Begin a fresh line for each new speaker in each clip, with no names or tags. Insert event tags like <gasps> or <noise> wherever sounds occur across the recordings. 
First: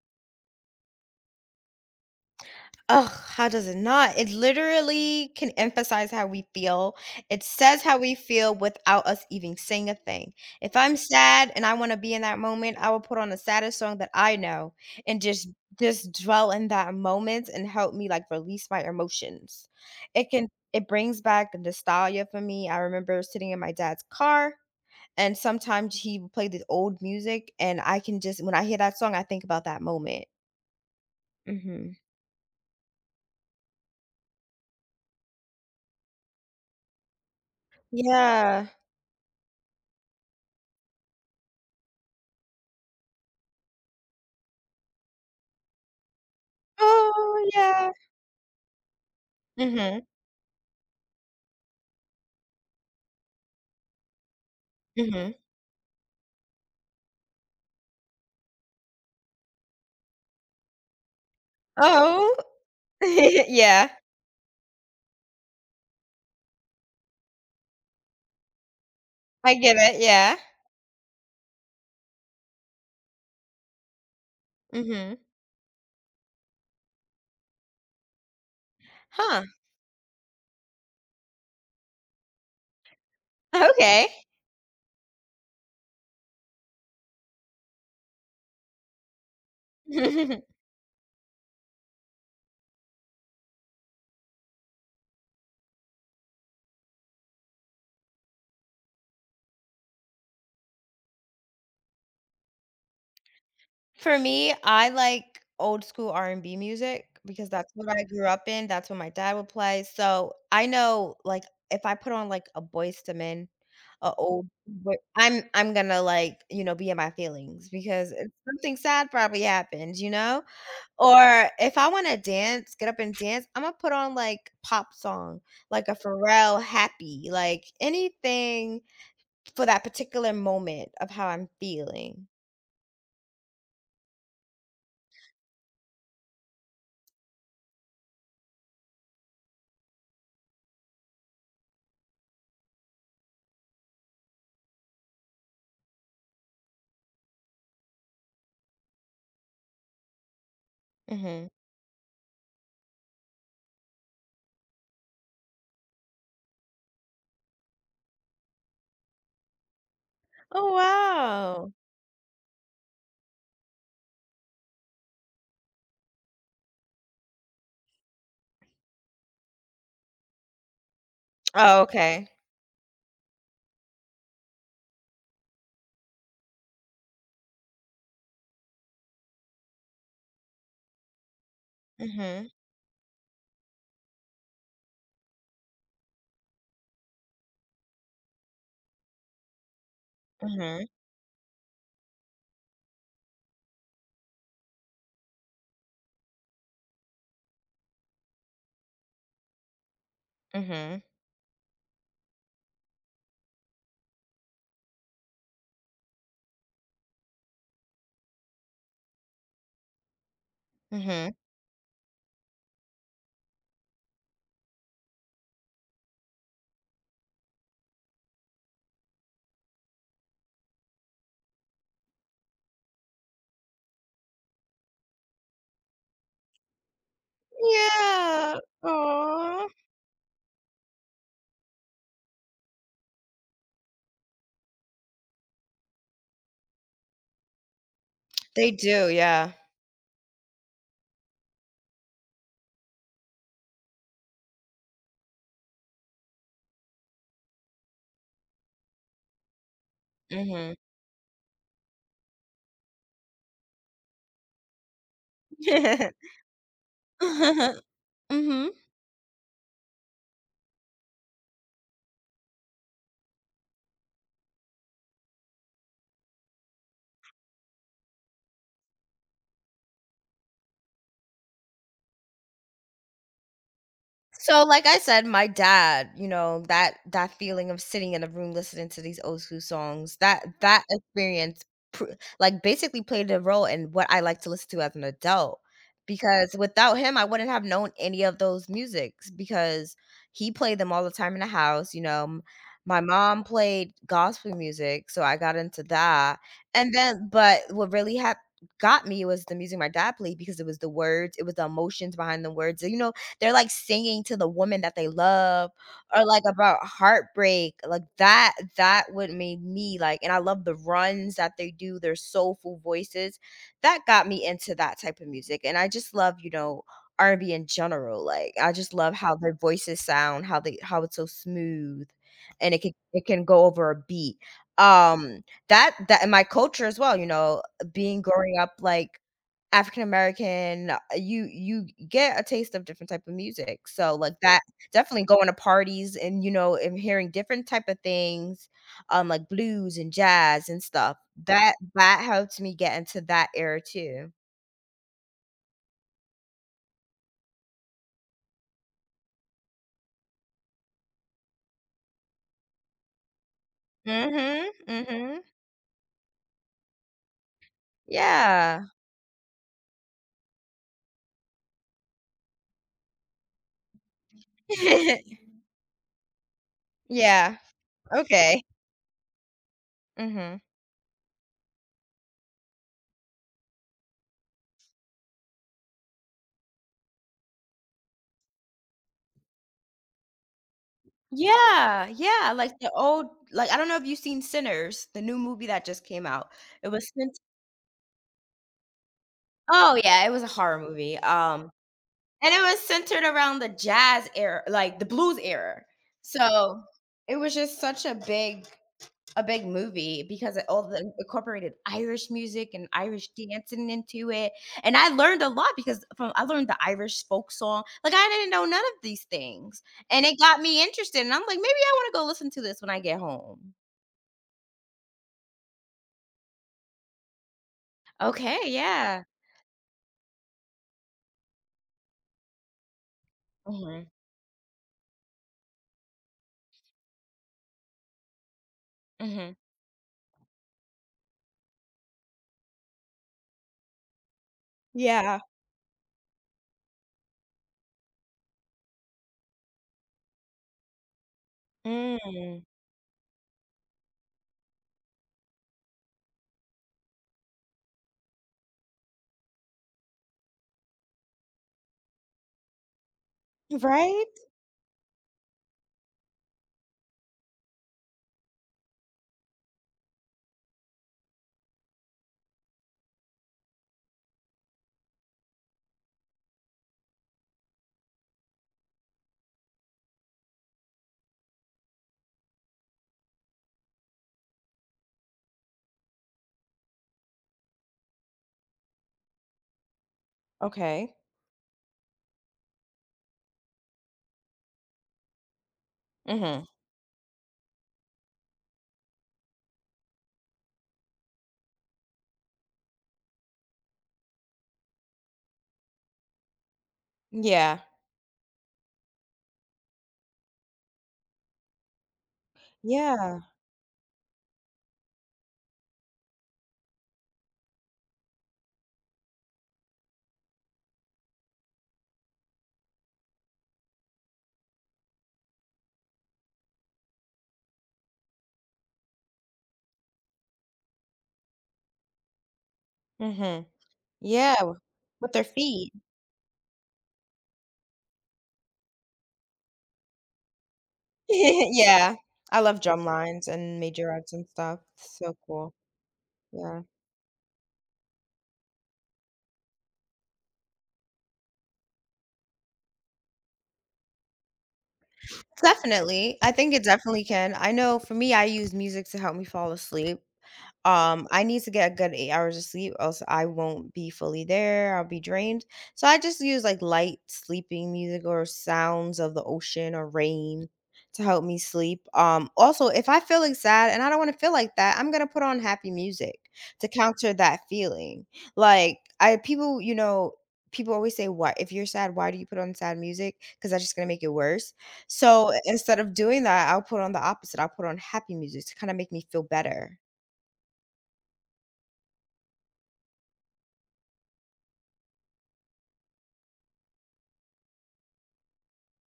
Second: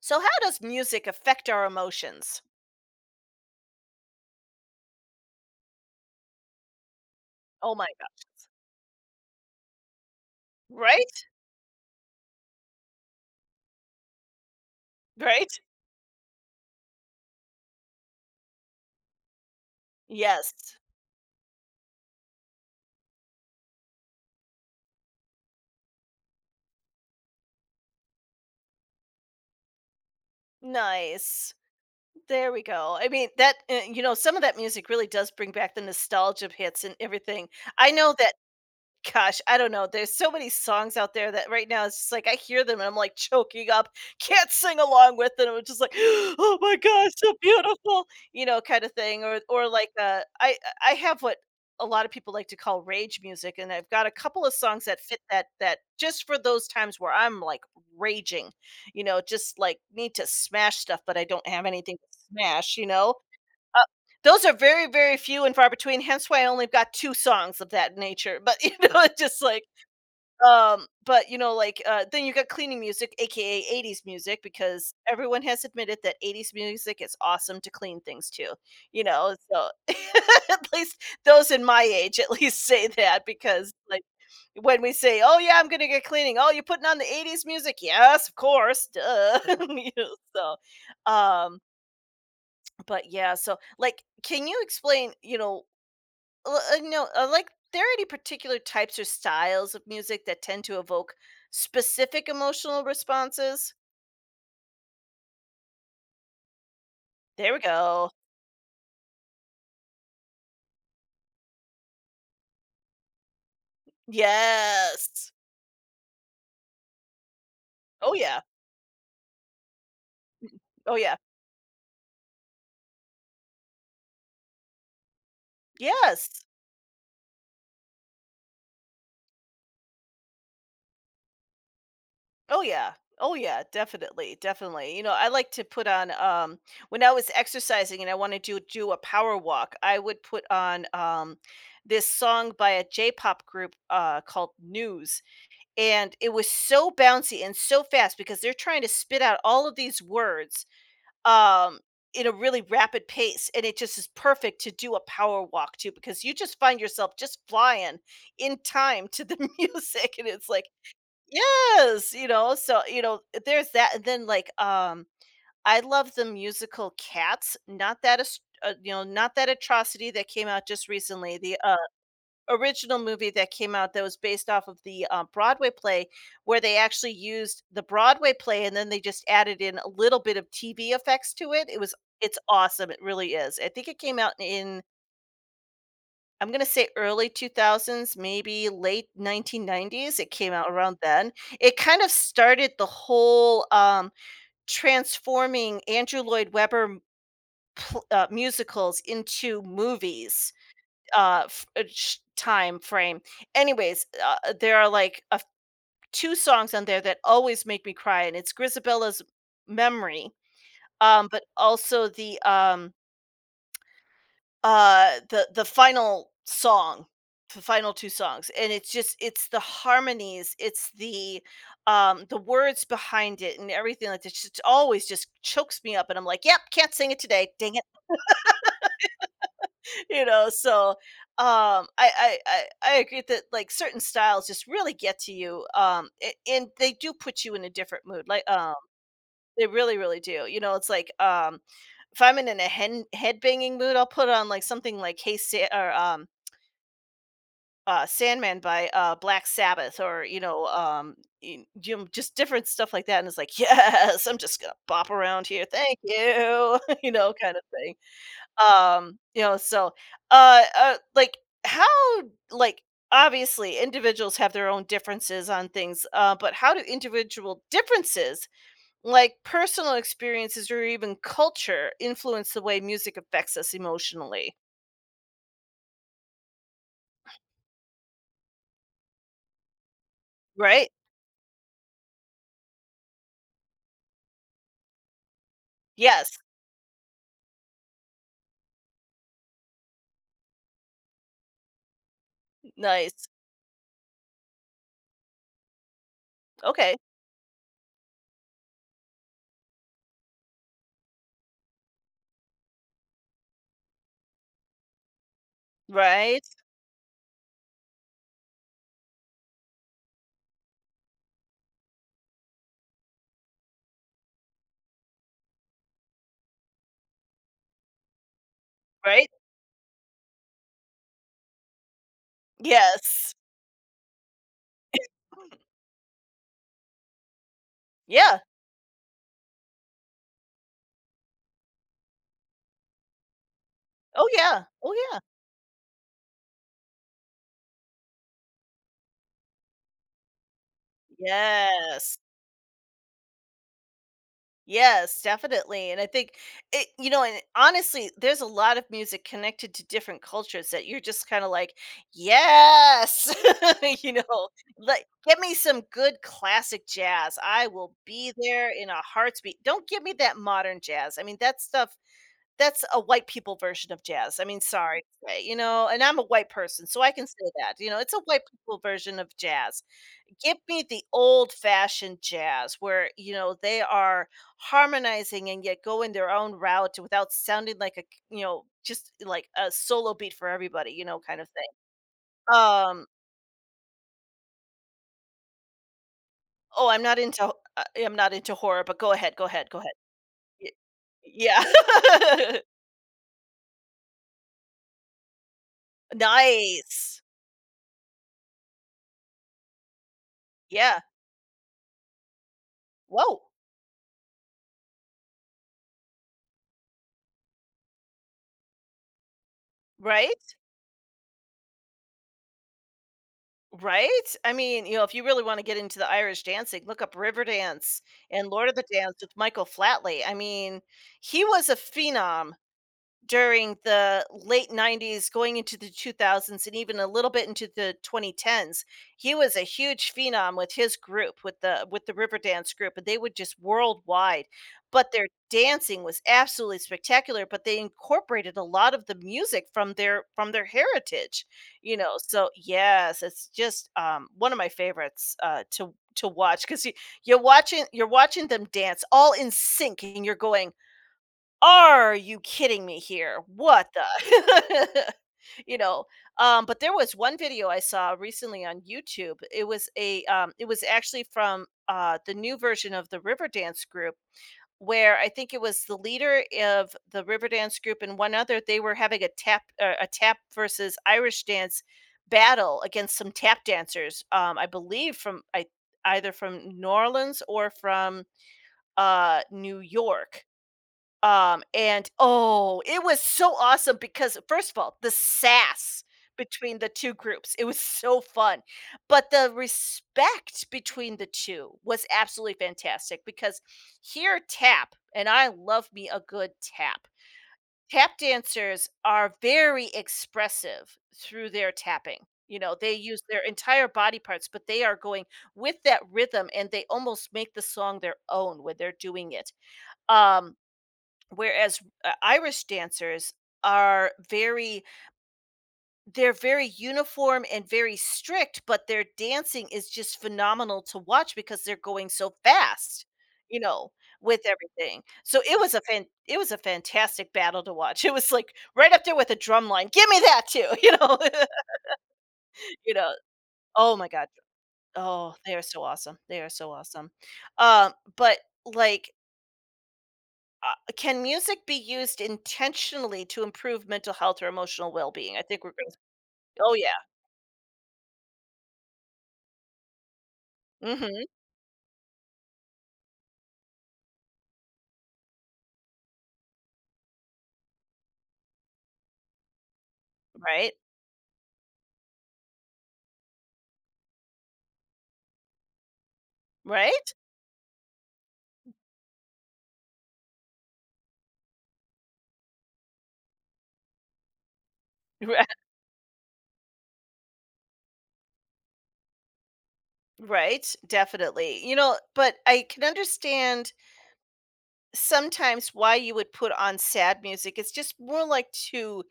So how does music affect our emotions?
How does it not? It literally can emphasize how we feel. It
Oh
says
my
how we
god.
feel without us even saying a thing. If I'm
Right?
sad and I want to be in that moment, I will put on the saddest song that I know and just
Right?
just dwell in that moment and help me like release my emotions. It can
Yes.
it brings back nostalgia for me. I remember sitting in my dad's car, and sometimes he would play this old music, and I can just when I hear that song, I think about that moment.
Nice.
Hmm.
There we go. That some of that music really does bring back the nostalgia hits and everything. I know that.
Yeah.
Gosh, I don't know. There's so many songs out there that right now it's just like I hear them and I'm like choking up, can't sing along with them. I'm just like, <gasps> oh my gosh, so
Oh, yeah.
beautiful, you know, kind of thing. Or like
Mhm,
uh, I I have what a lot of people like to call rage music, and I've got a couple of songs that fit
mhm.
that just for those times where I'm like raging, you know, just like need to smash stuff, but I don't have anything to
Oh.
smash,
<laughs>
Uh,
Yeah,
those are very, very few and far between, hence why I only got 2 songs of that nature, but, <laughs> you know, it's just
I
like
get it, yeah.
but, then you got cleaning music, AKA 80s music, because
Mhm.
everyone has admitted that 80s music is awesome to clean things to, you know,
Huh,
so <laughs> at least those in my age at least say that because, like,
okay.
when we say, "Oh, yeah, I'm gonna get cleaning," "Oh, you're putting on the 80s music?" "Yes, of course, duh." <laughs> You know,
<laughs>
so, um but yeah, so like, can you explain, you know l- no like, there are any particular types or styles of music that tend to evoke specific emotional responses?
For me, I like old school R&B music, because
There we
that's what I
go.
grew up in, that's what my dad would play, so I know, like, if I put on, like, a Boyz II Men, a old but
Yes.
I'm gonna, like, be in my feelings, because
Oh
if
yeah.
something sad probably happened, you know?
Oh yeah.
Or if I wanna dance, get up and dance, Imma put on, like, pop song, like a
Yes.
Pharrell Happy, like, anything for that particular moment of how I'm feeling.
Oh yeah. Oh yeah. Definitely, definitely, you know, I like to put on when I was exercising and I wanted to do a power walk, I would put on this song by a J-pop group called News. And it was so bouncy and so fast because they're trying to spit out all of these words
Mhm.
um in a really rapid pace, and it just is perfect to do a power walk to because you just find yourself just flying in time to the <laughs> music. And it's like,
Oh, wow.
yes, you know. So you know, there's that, and then I love the musical Cats, not that not that atrocity that came out just recently, the
Oh, okay.
original movie that came out that was based off of the Broadway play, where they actually used the Broadway play and then they just added in a little bit of TV effects to it. It was It's
Mhm,
awesome, it really is. I think it came out in I'm gonna say early 2000s, maybe late 1990s, it came out
mhm,
around then. It kind of started the whole transforming Andrew Lloyd Webber m pl musicals into movies
mhm,
f sh time frame. Anyways, there are, like, a f 2 songs on there that always make me cry, and it's Grisabella's "Memory,"
mhm.
but also the final song, the final 2 songs, and it's just it's the harmonies, it's the words behind it and everything like that. It always just chokes me up, and I'm like, "Yep, can't sing it today, dang it."
Yeah. Aw.
You know, so I agree that like certain styles just really get to you, and they do put you in a different mood,
They do, yeah.
they really really do, you know. It's like if I'm in a head banging mood, I'll put on like something like hey Sa- or Sandman by Black Sabbath, or
Mhm.
you know, just different stuff like that, and it's like, <laughs> yes, I'm just gonna bop around here, thank you. <laughs> You know, kind of
<laughs>
thing.
Mhm.
Um, you know, so, like, how like, obviously, individuals have their own differences on things, but how do individual differences, like personal experiences or even culture, influence the way music affects us emotionally?
So, like I said, my dad, you know, that that feeling of sitting in a room listening to these old school songs, that
Right?
experience pr like, basically played a role in what I like to listen to as an adult,
Yes.
because without him, I wouldn't have known any of those musics, because he played them all the time in the house, you know, m my
Nice.
mom played gospel music, so I got into that, and
Okay.
then but what really had got me was the music my dad played, because it was the words, it was the emotions behind the words, you know, they're, like, singing to the woman that they love, or,
Right,
like, about heartbreak, like, that that would make me, like and I love the runs that they do, their soulful voices. That got me into that type of music, and I just love, you know, R&B in general, like, I just love
right.
how their voices sound, how they how it's so smooth, and it
Yes.
can go over a beat. Um,
<clears throat>
that that in my culture as well, you know, being
Yeah.
growing up, like African American, you get a taste of different type of music, so,
Oh,
like, that
yeah. Oh, yeah.
definitely going to parties and, you know, and hearing different type of things, like blues and jazz and stuff, that
Yes.
that helped me get into that era too.
Yes, definitely. And I think and honestly, there's a lot of music connected to different cultures that you're just kind of like, yes, <laughs> you know,
Mhm,
like get
mhm.
me some good classic jazz. I will be there
Yeah.
in a heart's beat. Don't give me that modern jazz. I mean, that stuff, that's a white people version of jazz. I mean, sorry to say,
<laughs>
you know, and I'm a white person, so I can say
Yeah,
that, you know, it's a white
okay.
people version of jazz. Give
Mhm.
me the old fashioned jazz where, you know, they are harmonizing and yet going their own route without sounding like a, you know, just like a solo beat for everybody, you know, kind of thing.
Yeah, yeah, like the
um
old like, I don't know if you've seen Sinners, the new movie that just came out.
oh,
It
I'm
was
not
since
into, I'm not into horror, but go ahead, go ahead, go ahead.
Oh, yeah, it was a
Y-
horror movie,
yeah.
um. And it was centered around the jazz era, like the blues era.
<laughs>
So,
Nice.
it was just such a big movie, because it all
Yeah.
the incorporated Irish music and Irish
Whoa.
dancing into it. And I learned a lot, because from I learned the Irish folk song. Like, I didn't know none of these things, and it
Right.
got me interested, and I'm like, "Maybe I wanna go listen to this when I get home."
Right? I mean, you know, if you really want to get into the Irish dancing, look up Riverdance and
Okay,
Lord of the Dance
yeah.
with Michael Flatley. I mean, he was a phenom during
Mhm,
the late 90s going into the 2000s and even a little bit into the 2010s. He
mhm.
was a huge phenom with his group, with the Riverdance group, and they would just worldwide. But their
Yeah.
dancing was absolutely spectacular, but they incorporated a lot of the music from their heritage, you know. So
Mm.
yes, it's just, one of my favorites to watch because you, you're watching, you're watching them dance all in sync, and you're going, are you kidding me here? What
Right?
the, <laughs> you know. But there was one video I saw recently on YouTube. It was a it was actually from the new version of the Riverdance group, where I think it was the leader of the Riverdance group and one other. They were having a tap versus Irish dance battle against some tap dancers, I believe from I either from New Orleans or from New York.
Okay.
And oh, it was so awesome because first of all, the sass
Mhm.
between the 2 groups, it was so fun. But the respect between the 2 was absolutely fantastic because here tap, and I love me a good tap.
Yeah.
Tap dancers are very expressive through their tapping. You know, they use
Yeah.
their entire body parts, but they are going with that rhythm and they almost make the song their own when they're doing it. Um, Whereas, Irish dancers are very, they're very uniform and very strict, but their dancing is just phenomenal to watch because they're going so fast, you
Mhm.
know, with
Yeah,
everything.
with
So
their
it was a
feet.
fan
<laughs>
it was a fantastic battle to watch. <laughs> It was, like, right up there with a drum line. "Give me that too," <laughs> you know? <laughs>
Yeah, I love
You
drum
know?
lines and
Oh
major
my god.
reds and stuff. It's
Oh,
so
they are
cool.
so awesome. They are so
Yeah.
awesome. Um, but, like, uh, can music be used intentionally to improve mental health or emotional well-being? I think we're going to.
Definitely, I
Oh
think it
yeah.
definitely can. I know for me, I use music to help me fall asleep.
Mhm.
I need to get a good 8 hours of sleep, else I won't be fully there. I'll be drained. So I just use like light sleeping music or sounds of the ocean or rain
Right.
to help me sleep. Also, if I feel like sad and I don't want to feel like that, I'm gonna put on happy music to
Right?
counter that feeling. Like I people, you know, people always say, "What if you're sad? Why do you put on sad music? Because that's just gonna make it worse." So
<laughs>
instead of doing that, I'll put on the opposite. I'll put on happy music to kind of make me feel better.
Ri Right, definitely. You know, but I can understand sometimes why you would put on sad music. It's just more like to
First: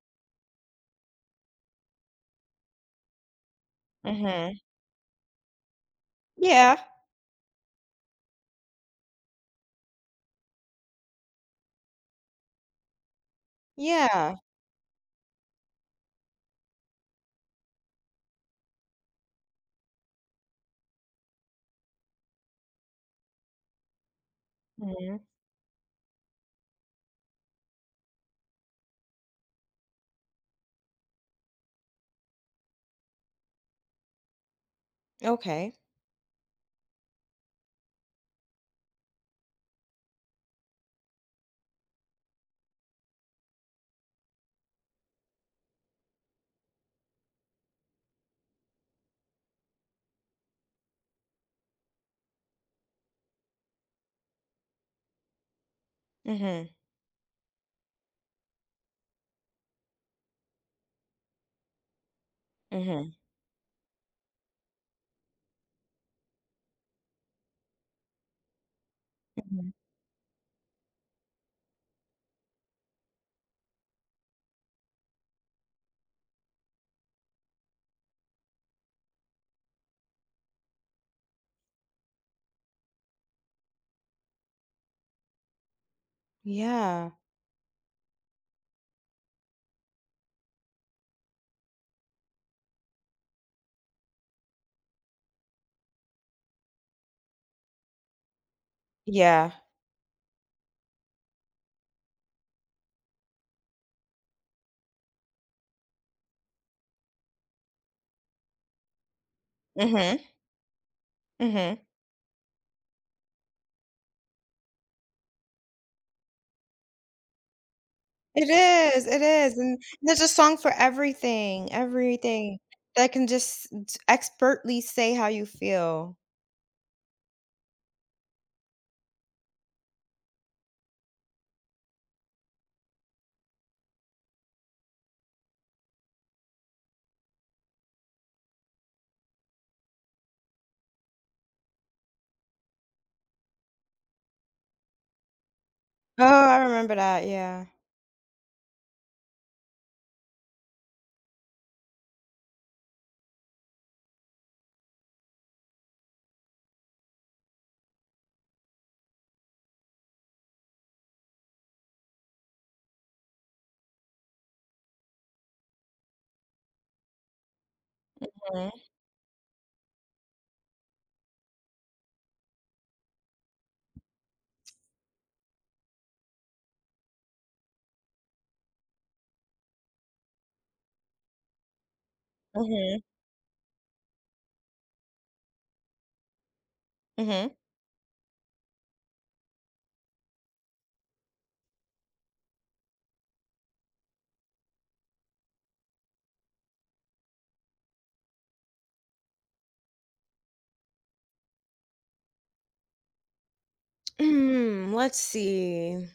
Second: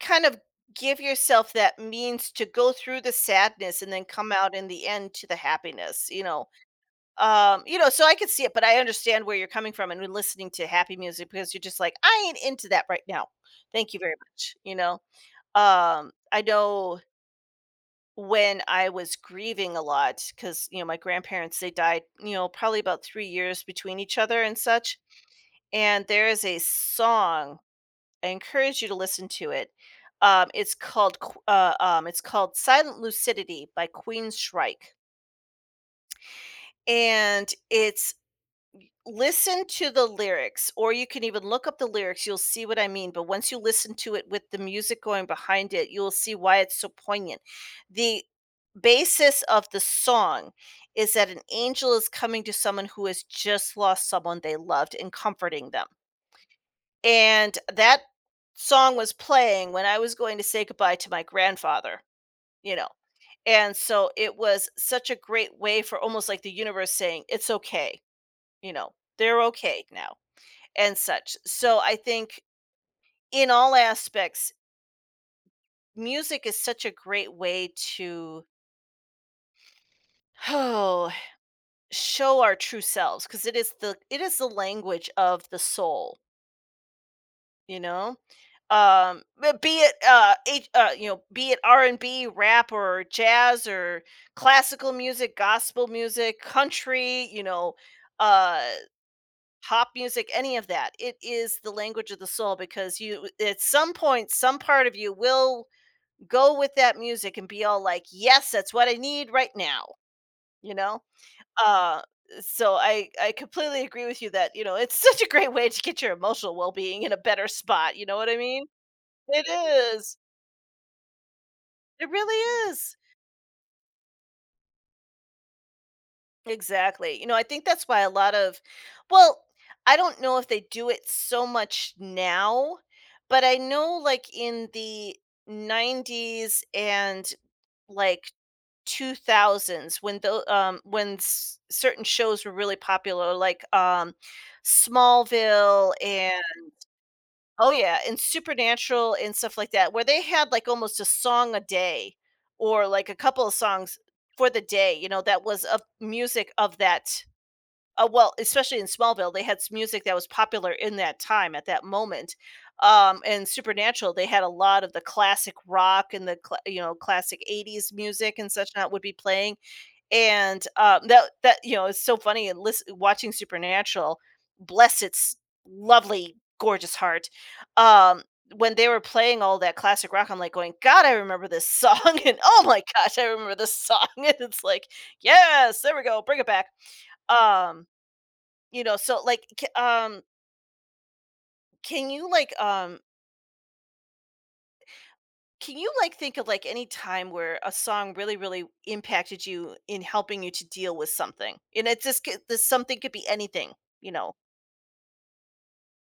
kind of give yourself that means to go through the sadness and then come out
Hmm.
in the end to the happiness, you know?
Yeah,
You know, so I could see it, but I understand where you're coming from and we're listening to happy music because you're just like, "I ain't into that right now. Thank you very
yeah.
much," you know? I know when I was grieving a lot because, you know, my grandparents, they died, you know, probably about 3 years between each other and such,
Mhm.
and there is a song, I encourage you to listen to it. It's called Silent Lucidity by Queen Shrike,
Okay.
and it's listen to the lyrics, or you can even look up the lyrics, you'll see what I mean, but once you listen to it with the music going behind it, you'll see why it's so poignant. The basis of the song is that an angel is coming to someone who has just lost someone they loved and comforting them,
Mhm,
and that song was playing when I was going to say goodbye to my grandfather, you know,
mhm,
and so it was such a great way for almost like the universe saying, "It's okay," you know, "They're
mhm.
okay now." And such. So I think in all aspects, music is such a great way to oh, show our true selves because it is the language of the soul,
Yeah,
you know. But be it H, You know, be it R&B, rap, or jazz, or classical music, gospel music, country, you know, uh,
yeah.
pop music, any of that. It is the language of the soul because you, at some point, some part of you will go with that music and be all like, "Yes, that's what I need right now,"
Mhm,
you know?
mhm.
Uh, so I completely agree with you that, you know, it's <laughs> such a great way to get your emotional well-being in a better spot, you know what I mean?
It
It
is, and
is.
there's a song for everything,
It
everything
really is.
that can just t expertly say how you feel.
Exactly. You know, I think that's why a lot of, well, I don't know if they do it so much now, but I know, like, in the 90s and, like 2000s when certain shows were really popular, like Smallville
Oh,
and,
I remember that, yeah.
oh yeah, and Supernatural and stuff like that, where they had like almost a song a day or like a couple of songs for the day, you know, that was of music of that. Well, especially in Smallville, they had music that was popular in that time at that moment, and Supernatural, they had a lot of the classic rock and the cla you know, classic 80s music and such
Mhm,
not would be playing. And, that that you know, it's so funny and lis watching Supernatural, bless its lovely, gorgeous heart, um, when they were playing all that classic rock, I'm, like, going, "God, I remember this song," <laughs> and, "Oh my
mhm,
gosh, I remember this song," <laughs> and it's like, "Yes, there we go, bring it back."
mhm.
Um, you know, so, like, ca Can you, like, Can you like think of like any time where a song really, really impacted you in helping you to deal with something? And it's just, this something could be anything, you know.
Mm, let's see.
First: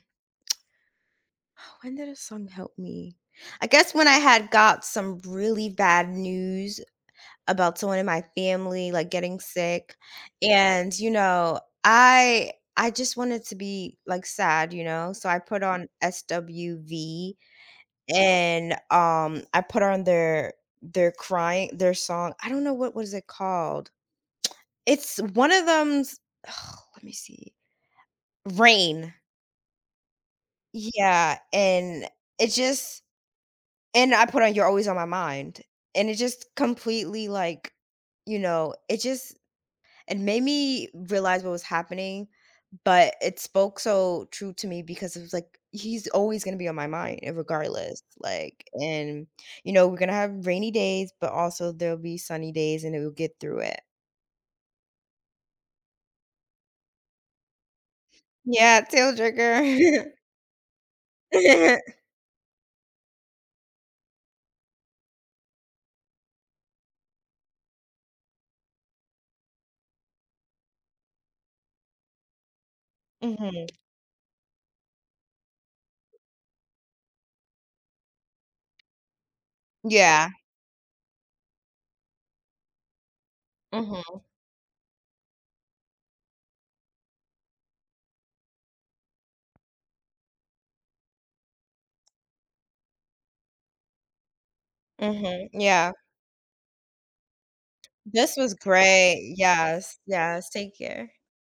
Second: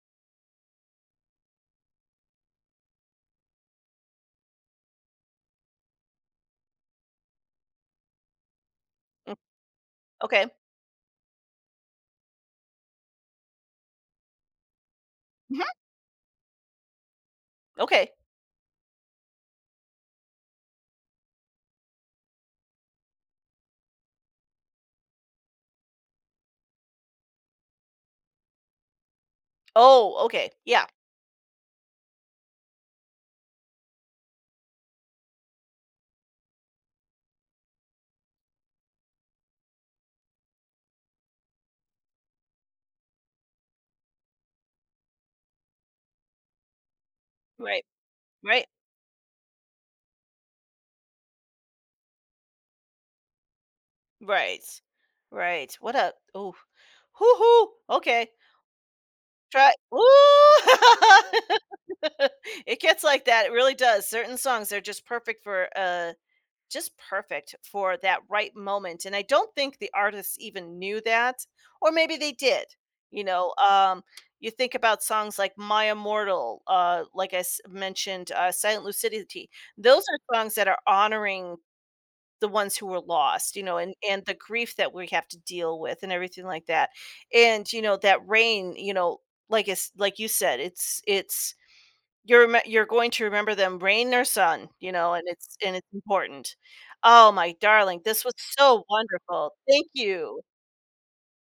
<sighs> When did a song help me? I guess when I had got some really bad news about someone in my family, like,
Mm.
getting sick,
Okay.
and, you know, I just wanted to be, like, sad, you know, so I put
Hmm.
on SWV
Okay.
and, I put on their crying their song I don't know what was it called. It's one of them's <sighs> let me see. Rain.
Oh, okay. Yeah.
Yeah, and it just and I put on You're Always on My Mind, and it just completely, like, you know, it just It made me realize what was happening, but it spoke so true to me because it was like, he's always gonna be on my mind
Right.
regardless.
Right.
Like, and you know, we're gonna have rainy days, but also there'll be sunny days and we'll get through it.
Right. Right. What a oh. Hoo hoo. Okay.
Yeah, tail
Try
trigger.
Ooh.
<laughs>
<laughs> It gets like that. It really does. Certain songs are just perfect for, just perfect for that right moment. And I don't think the artists even knew that, or maybe they did. You know,
Mhm.
you think about songs like My Immortal, like I mentioned, Silent Lucidity. Those
Yeah.
are songs that are honoring the ones who were lost, you know,
Mhm.
and the grief that we have to deal with and everything like that. And, you know, that rain, you know, like it's like you said, it's you're remem you're going to remember them rain or sun, you know,
Mhm.
and it's
Yeah.
important. Oh, my darling, this was
This was
so
great.
wonderful. Thank
Yes.
you.
Yes. Take care.